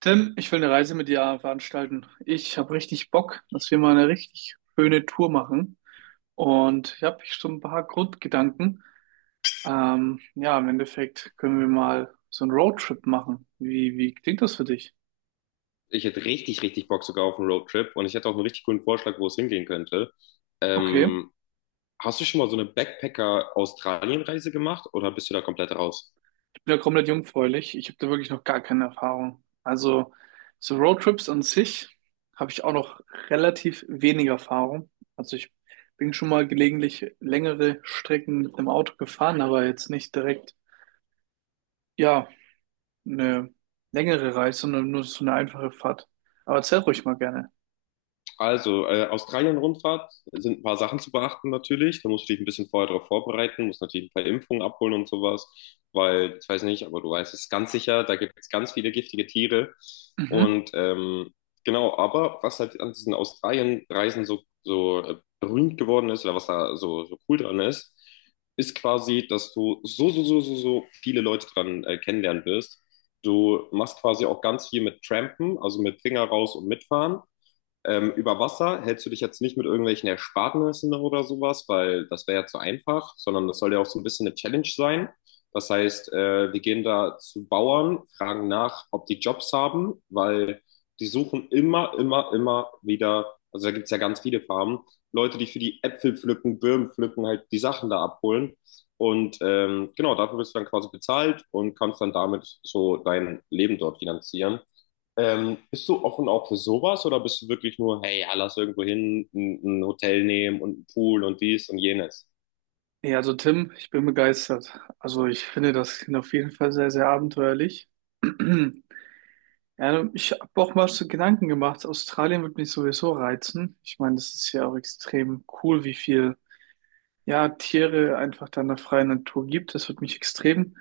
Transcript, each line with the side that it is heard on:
right: Tim, ich will eine Reise mit dir veranstalten. Ich habe richtig Bock, dass wir mal eine richtig schöne Tour machen. Und ich habe schon ein paar Grundgedanken. Ja, im Endeffekt können wir mal so einen Roadtrip machen. Wie klingt das für dich?
left: Ich hätte richtig, richtig Bock sogar auf einen Roadtrip und ich hätte auch einen richtig coolen Vorschlag, wo es hingehen könnte.
right: Okay,
left: Ähm, Hast du schon mal so eine Backpacker-Australien-Reise gemacht oder bist du da komplett raus?
right: ich bin ja komplett jungfräulich. Ich habe da wirklich noch gar keine Erfahrung. Also, so Roadtrips an sich habe ich auch noch relativ wenig Erfahrung. Also, ich bin schon mal gelegentlich längere Strecken mit dem Auto gefahren, aber jetzt nicht direkt, ja, eine längere Reise, sondern nur so eine einfache Fahrt. Aber erzähl ruhig mal gerne.
left: Also, Australien-Rundfahrt sind ein paar Sachen zu beachten natürlich. Da musst du dich ein bisschen vorher darauf vorbereiten, musst natürlich ein paar Impfungen abholen und sowas, weil ich weiß nicht, aber du weißt es ganz sicher, da gibt es ganz viele giftige Tiere.
right: Mhm.
left: Und genau, aber was halt an diesen Australien-Reisen so, berühmt geworden ist oder was da so cool dran ist, ist quasi, dass du so viele Leute dran kennenlernen wirst. Du machst quasi auch ganz viel mit Trampen, also mit Finger raus und mitfahren. Über Wasser hältst du dich jetzt nicht mit irgendwelchen Ersparnissen oder sowas, weil das wäre ja zu einfach, sondern das soll ja auch so ein bisschen eine Challenge sein. Das heißt, wir gehen da zu Bauern, fragen nach, ob die Jobs haben, weil die suchen immer, immer, immer wieder, also da gibt es ja ganz viele Farmen, Leute, die für die Äpfel pflücken, Birnen pflücken, halt die Sachen da abholen. Und genau, dafür bist du dann quasi bezahlt und kannst dann damit so dein Leben dort finanzieren. Bist du offen auch für sowas oder bist du wirklich nur, hey, ja, lass irgendwo hin, ein Hotel nehmen und einen Pool und dies und jenes?
right: Ja, also Tim, ich bin begeistert. Also ich finde das klingt auf jeden Fall sehr, sehr abenteuerlich. Ja, ich habe auch mal so Gedanken gemacht, Australien wird mich sowieso reizen. Ich meine, das ist ja auch extrem cool, wie viel, ja, Tiere einfach da in der freien Natur gibt. Das wird mich extrem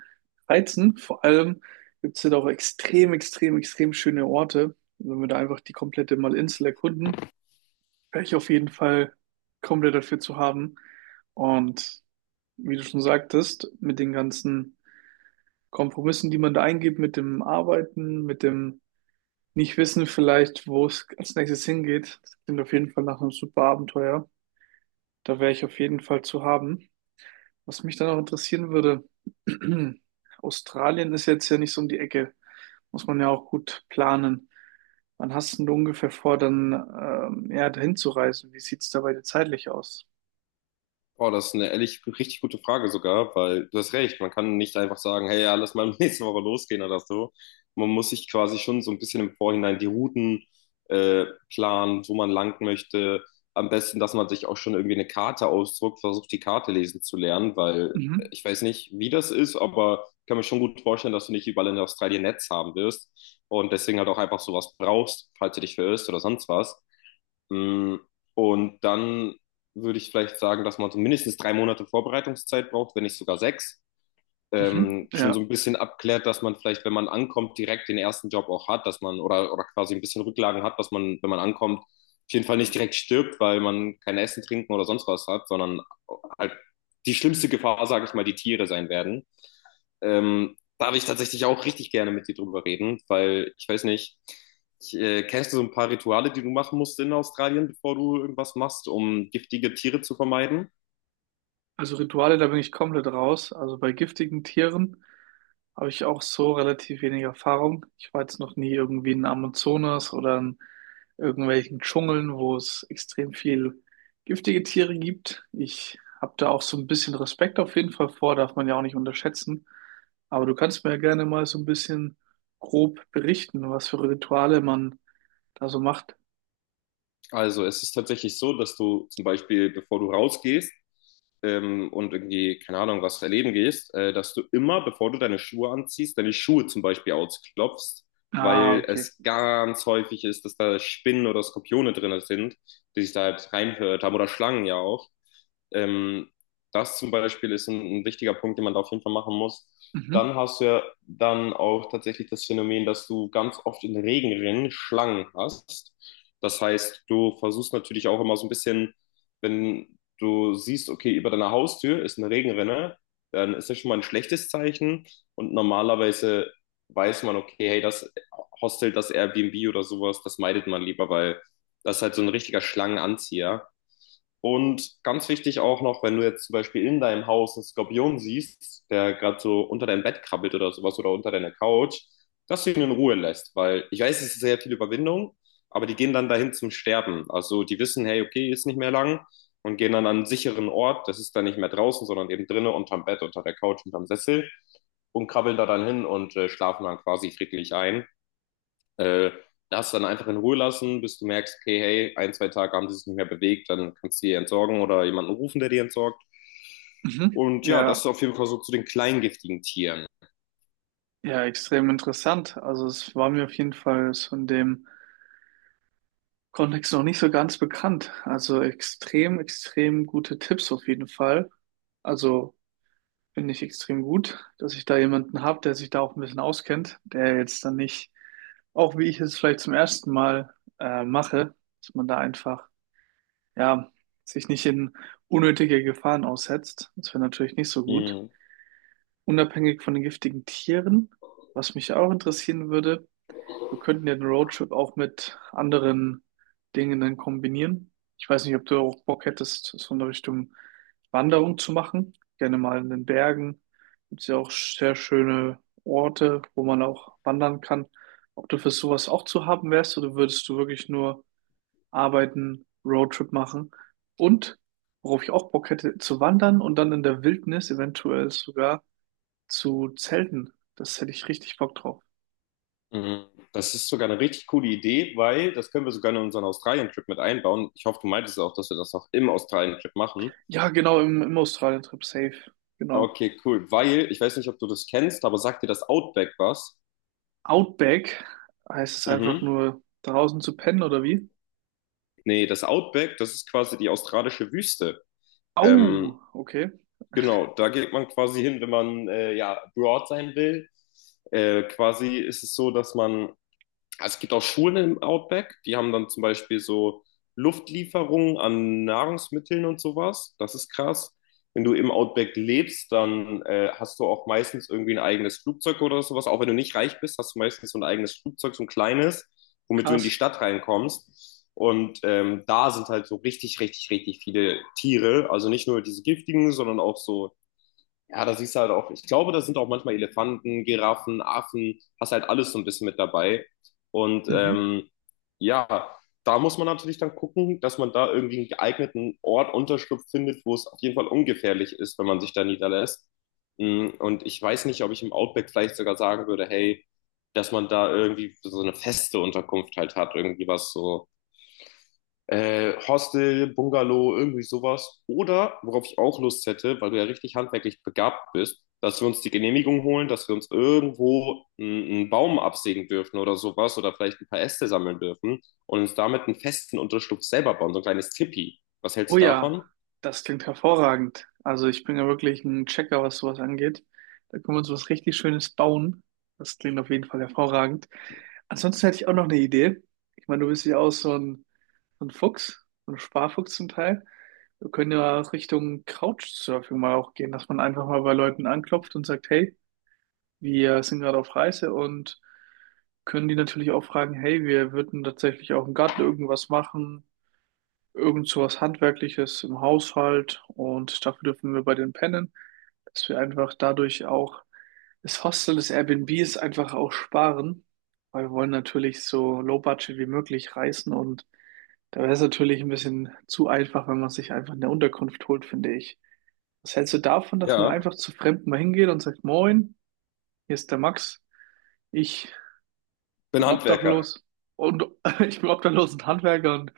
right: reizen. Vor allem gibt es da auch extrem, extrem, extrem schöne Orte, wenn wir da einfach die komplette Malinsel erkunden. Wäre ich auf jeden Fall komplett dafür zu haben. Und wie du schon sagtest, mit den ganzen Kompromissen, die man da eingeht, mit dem Arbeiten, mit dem Nicht-Wissen vielleicht, wo es als nächstes hingeht, das klingt auf jeden Fall nach einem super Abenteuer. Da wäre ich auf jeden Fall zu haben. Was mich dann auch interessieren würde: Australien ist jetzt ja nicht so um die Ecke. Muss man ja auch gut planen. Wann hast denn du ungefähr vor, dann ja, dahin zu reisen? Wie sieht's dabei zeitlich aus?
left: Oh, das ist eine ehrlich richtig gute Frage sogar, weil du hast recht, man kann nicht einfach sagen, hey, ja, lass mal nächste Woche losgehen oder so. Man muss sich quasi schon so ein bisschen im Vorhinein die Routen äh, planen, wo man lang möchte. Am besten, dass man sich auch schon irgendwie eine Karte ausdruckt, versucht die Karte lesen zu lernen, weil
right: Mhm.
left: ich weiß nicht, wie das ist, aber ich kann mir schon gut vorstellen, dass du nicht überall in Australien Netz haben wirst und deswegen halt auch einfach sowas brauchst, falls du dich verirrst oder sonst was. Mm, Und dann würde ich vielleicht sagen, dass man so mindestens 3 Monate Vorbereitungszeit braucht, wenn nicht sogar 6
right: Mhm.
left: schon so
right: Ja,
left: ein bisschen abklärt, dass man vielleicht, wenn man ankommt, direkt den ersten Job auch hat, dass man oder quasi ein bisschen Rücklagen hat, dass man, wenn man ankommt, auf jeden Fall nicht direkt stirbt, weil man kein Essen, Trinken oder sonst was hat, sondern halt die schlimmste Gefahr, sage ich mal, die Tiere sein werden. Da habe ich tatsächlich auch richtig gerne mit dir drüber reden, weil ich weiß nicht, kennst du so ein paar Rituale, die du machen musst in Australien, bevor du irgendwas machst, um giftige Tiere zu vermeiden?
right: also Rituale, da bin ich komplett raus. Also bei giftigen Tieren habe ich auch so relativ wenig Erfahrung. Ich war jetzt noch nie irgendwie in Amazonas oder in irgendwelchen Dschungeln, wo es extrem viel giftige Tiere gibt. Ich habe da auch so ein bisschen Respekt auf jeden Fall vor, darf man ja auch nicht unterschätzen. Aber du kannst mir ja gerne mal so ein bisschen grob berichten, was für Rituale man da so macht.
left: Also es ist tatsächlich so, dass du zum Beispiel, bevor du rausgehst und irgendwie, keine Ahnung, was erleben gehst, dass du immer, bevor du deine Schuhe anziehst, deine Schuhe zum Beispiel ausklopfst,
right: Ah,
left: weil
right: okay.
left: es ganz häufig ist, dass da Spinnen oder Skorpione drin sind, die sich da halt reinhört haben oder Schlangen ja auch. Ähm, Das zum Beispiel ist ein wichtiger Punkt, den man da auf jeden Fall machen muss.
right: Mhm.
left: Dann hast du ja dann auch tatsächlich das Phänomen, dass du ganz oft in Regenrinnen Schlangen hast. Das heißt, du versuchst natürlich auch immer so ein bisschen, wenn du siehst, okay, über deiner Haustür ist eine Regenrinne, dann ist das schon mal ein schlechtes Zeichen. Und normalerweise weiß man, okay, hey, das Hostel, das Airbnb oder sowas, das meidet man lieber, weil das ist halt so ein richtiger Schlangenanzieher. Und ganz wichtig auch noch, wenn du jetzt zum Beispiel in deinem Haus einen Skorpion siehst, der gerade so unter deinem Bett krabbelt oder sowas oder unter deiner Couch, dass du ihn in Ruhe lässt, weil ich weiß, es ist sehr viel Überwindung, aber die gehen dann dahin zum Sterben. Also die wissen, hey, okay, ist nicht mehr lang und gehen dann an einen sicheren Ort, das ist dann nicht mehr draußen, sondern eben drinnen unterm Bett, unter der Couch, unterm Sessel und krabbeln da dann hin und schlafen dann quasi friedlich ein. Äh, Das dann einfach in Ruhe lassen, bis du merkst, okay, hey, ein, zwei Tage haben die sich nicht mehr bewegt, dann kannst du die entsorgen oder jemanden rufen, der die entsorgt.
right: Mhm.
left: Und ja, das
right: Ja,
left: ist auf jeden Fall so zu den kleingiftigen Tieren.
right: ja, extrem interessant. Also es war mir auf jeden Fall so in dem Kontext noch nicht so ganz bekannt. Also extrem, extrem gute Tipps auf jeden Fall. Also finde ich extrem gut, dass ich da jemanden habe, der sich da auch ein bisschen auskennt, der jetzt dann nicht, auch wie ich es vielleicht zum ersten Mal mache, dass man da einfach, ja, sich nicht in unnötige Gefahren aussetzt. Das wäre natürlich nicht so gut.
left: Mhm.
right: Unabhängig von den giftigen Tieren, was mich auch interessieren würde: wir könnten ja den Roadtrip auch mit anderen Dingen dann kombinieren. Ich weiß nicht, ob du auch Bock hättest, so in der Richtung Wanderung zu machen. Gerne mal in den Bergen. Gibt es ja auch sehr schöne Orte, wo man auch wandern kann. Ob du für sowas auch zu haben wärst oder würdest du wirklich nur arbeiten, Roadtrip machen? Und worauf ich auch Bock hätte, zu wandern und dann in der Wildnis eventuell sogar zu zelten. Das hätte ich richtig Bock drauf.
left: Mhm. Das ist sogar eine richtig coole Idee, weil das können wir sogar in unseren Australien-Trip mit einbauen. Ich hoffe, du meintest auch, dass wir das auch im Australien-Trip machen.
right: Ja, genau, im Australien-Trip safe. Genau.
left: Okay, cool. Weil, ich weiß nicht, ob du das kennst, aber sagt dir das Outback was?
right: Outback heißt es einfach
left: Mhm.
right: nur draußen zu pennen oder wie?
left: Nee, das Outback, das ist quasi die australische Wüste. Ähm,
right: Au, okay,
left: Genau, da geht man quasi hin, wenn man ja broad sein will. Quasi ist es so, dass man, also es gibt auch Schulen im Outback, die haben dann zum Beispiel so Luftlieferungen an Nahrungsmitteln und sowas. Das ist krass. Wenn du im Outback lebst, dann hast du auch meistens irgendwie ein eigenes Flugzeug oder sowas. Auch wenn du nicht reich bist, hast du meistens so ein eigenes Flugzeug, so ein kleines, womit du in die
right: krass.
left: Stadt reinkommst. Und da sind halt so richtig, richtig, richtig viele Tiere. Also nicht nur diese giftigen, sondern auch so ja, da siehst du halt auch, ich glaube, da sind auch manchmal Elefanten, Giraffen, Affen, hast halt alles so ein bisschen mit dabei. Und
right: Mhm.
left: ja, da muss man natürlich dann gucken, dass man da irgendwie einen geeigneten Ort, Unterschlupf findet, wo es auf jeden Fall ungefährlich ist, wenn man sich da niederlässt. Und ich weiß nicht, ob ich im Outback vielleicht sogar sagen würde, hey, dass man da irgendwie so eine feste Unterkunft halt hat, irgendwie was so Hostel, Bungalow, irgendwie sowas. Oder, worauf ich auch Lust hätte, weil du ja richtig handwerklich begabt bist, dass wir uns die Genehmigung holen, dass wir uns irgendwo einen Baum absägen dürfen oder sowas oder vielleicht ein paar Äste sammeln dürfen und uns damit einen festen Unterschlupf selber bauen, so ein kleines Tipi. Was hältst
right: Oh
left: du
right: ja,
left: davon?
right: das klingt hervorragend. Also ich bin ja wirklich ein Checker, was sowas angeht. Da können wir uns was richtig Schönes bauen. Das klingt auf jeden Fall hervorragend. Ansonsten hätte ich auch noch eine Idee. Ich meine, du bist ja auch so ein Fuchs, so ein Sparfuchs zum Teil. Wir können ja Richtung Couchsurfing mal auch gehen, dass man einfach mal bei Leuten anklopft und sagt: hey, wir sind gerade auf Reise und können die natürlich auch fragen, hey, wir würden tatsächlich auch im Garten irgendwas machen, irgend sowas Handwerkliches im Haushalt, und dafür dürfen wir bei denen pennen, dass wir einfach dadurch auch das Hostel, das Airbnb ist einfach auch sparen, weil wir wollen natürlich so low budget wie möglich reisen und da wäre es natürlich ein bisschen zu einfach, wenn man sich einfach eine Unterkunft holt, finde ich. Was hältst du davon, dass man
left: Ja,
right: einfach zu Fremden mal hingeht und sagt: Moin, hier ist der Max? Ich
left: bin
right: bin
left: Handwerker.
right: obdachlos und ich bin obdachlos und Handwerker und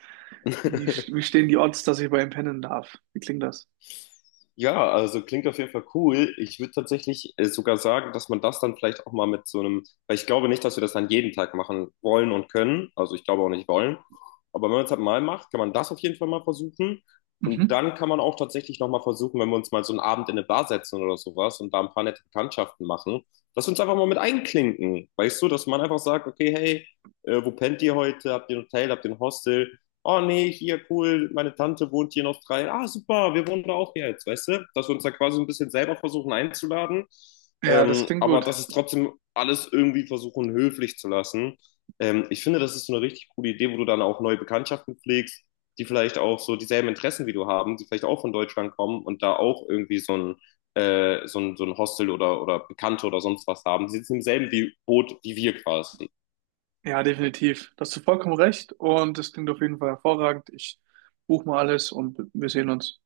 right: wie, wie stehen die Odds, dass ich bei ihm pennen darf? Wie klingt das?
left: Ja, also klingt auf jeden Fall cool. Ich würde tatsächlich sogar sagen, dass man das dann vielleicht auch mal mit so einem, weil ich glaube nicht, dass wir das dann jeden Tag machen wollen und können. Also ich glaube auch nicht wollen. Aber wenn man es halt mal macht, kann man das auf jeden Fall mal versuchen. Und
right: Mhm.
left: dann kann man auch tatsächlich nochmal versuchen, wenn wir uns mal so einen Abend in eine Bar setzen oder sowas und da ein paar nette Bekanntschaften machen, dass wir uns einfach mal mit einklinken. Weißt du, dass man einfach sagt, okay, hey, wo pennt ihr heute? Habt ihr ein Hotel? Habt ihr ein Hostel? Oh nee, hier cool, meine Tante wohnt hier in Australien. Ah, super, wir wohnen da auch jetzt, weißt du? Dass wir uns da quasi ein bisschen selber versuchen einzuladen.
right: Ja, das klingt
left: Aber
right: gut.
left: dass es trotzdem alles irgendwie versuchen, höflich zu lassen. Ich finde, das ist so eine richtig coole Idee, wo du dann auch neue Bekanntschaften pflegst, die vielleicht auch so dieselben Interessen wie du haben, die vielleicht auch von Deutschland kommen und da auch irgendwie so ein Hostel oder Bekannte oder sonst was haben. Die sitzen im selben wie Boot wie wir quasi.
right: Ja, definitiv. Da hast du vollkommen recht und das klingt auf jeden Fall hervorragend. Ich buche mal alles und wir sehen uns.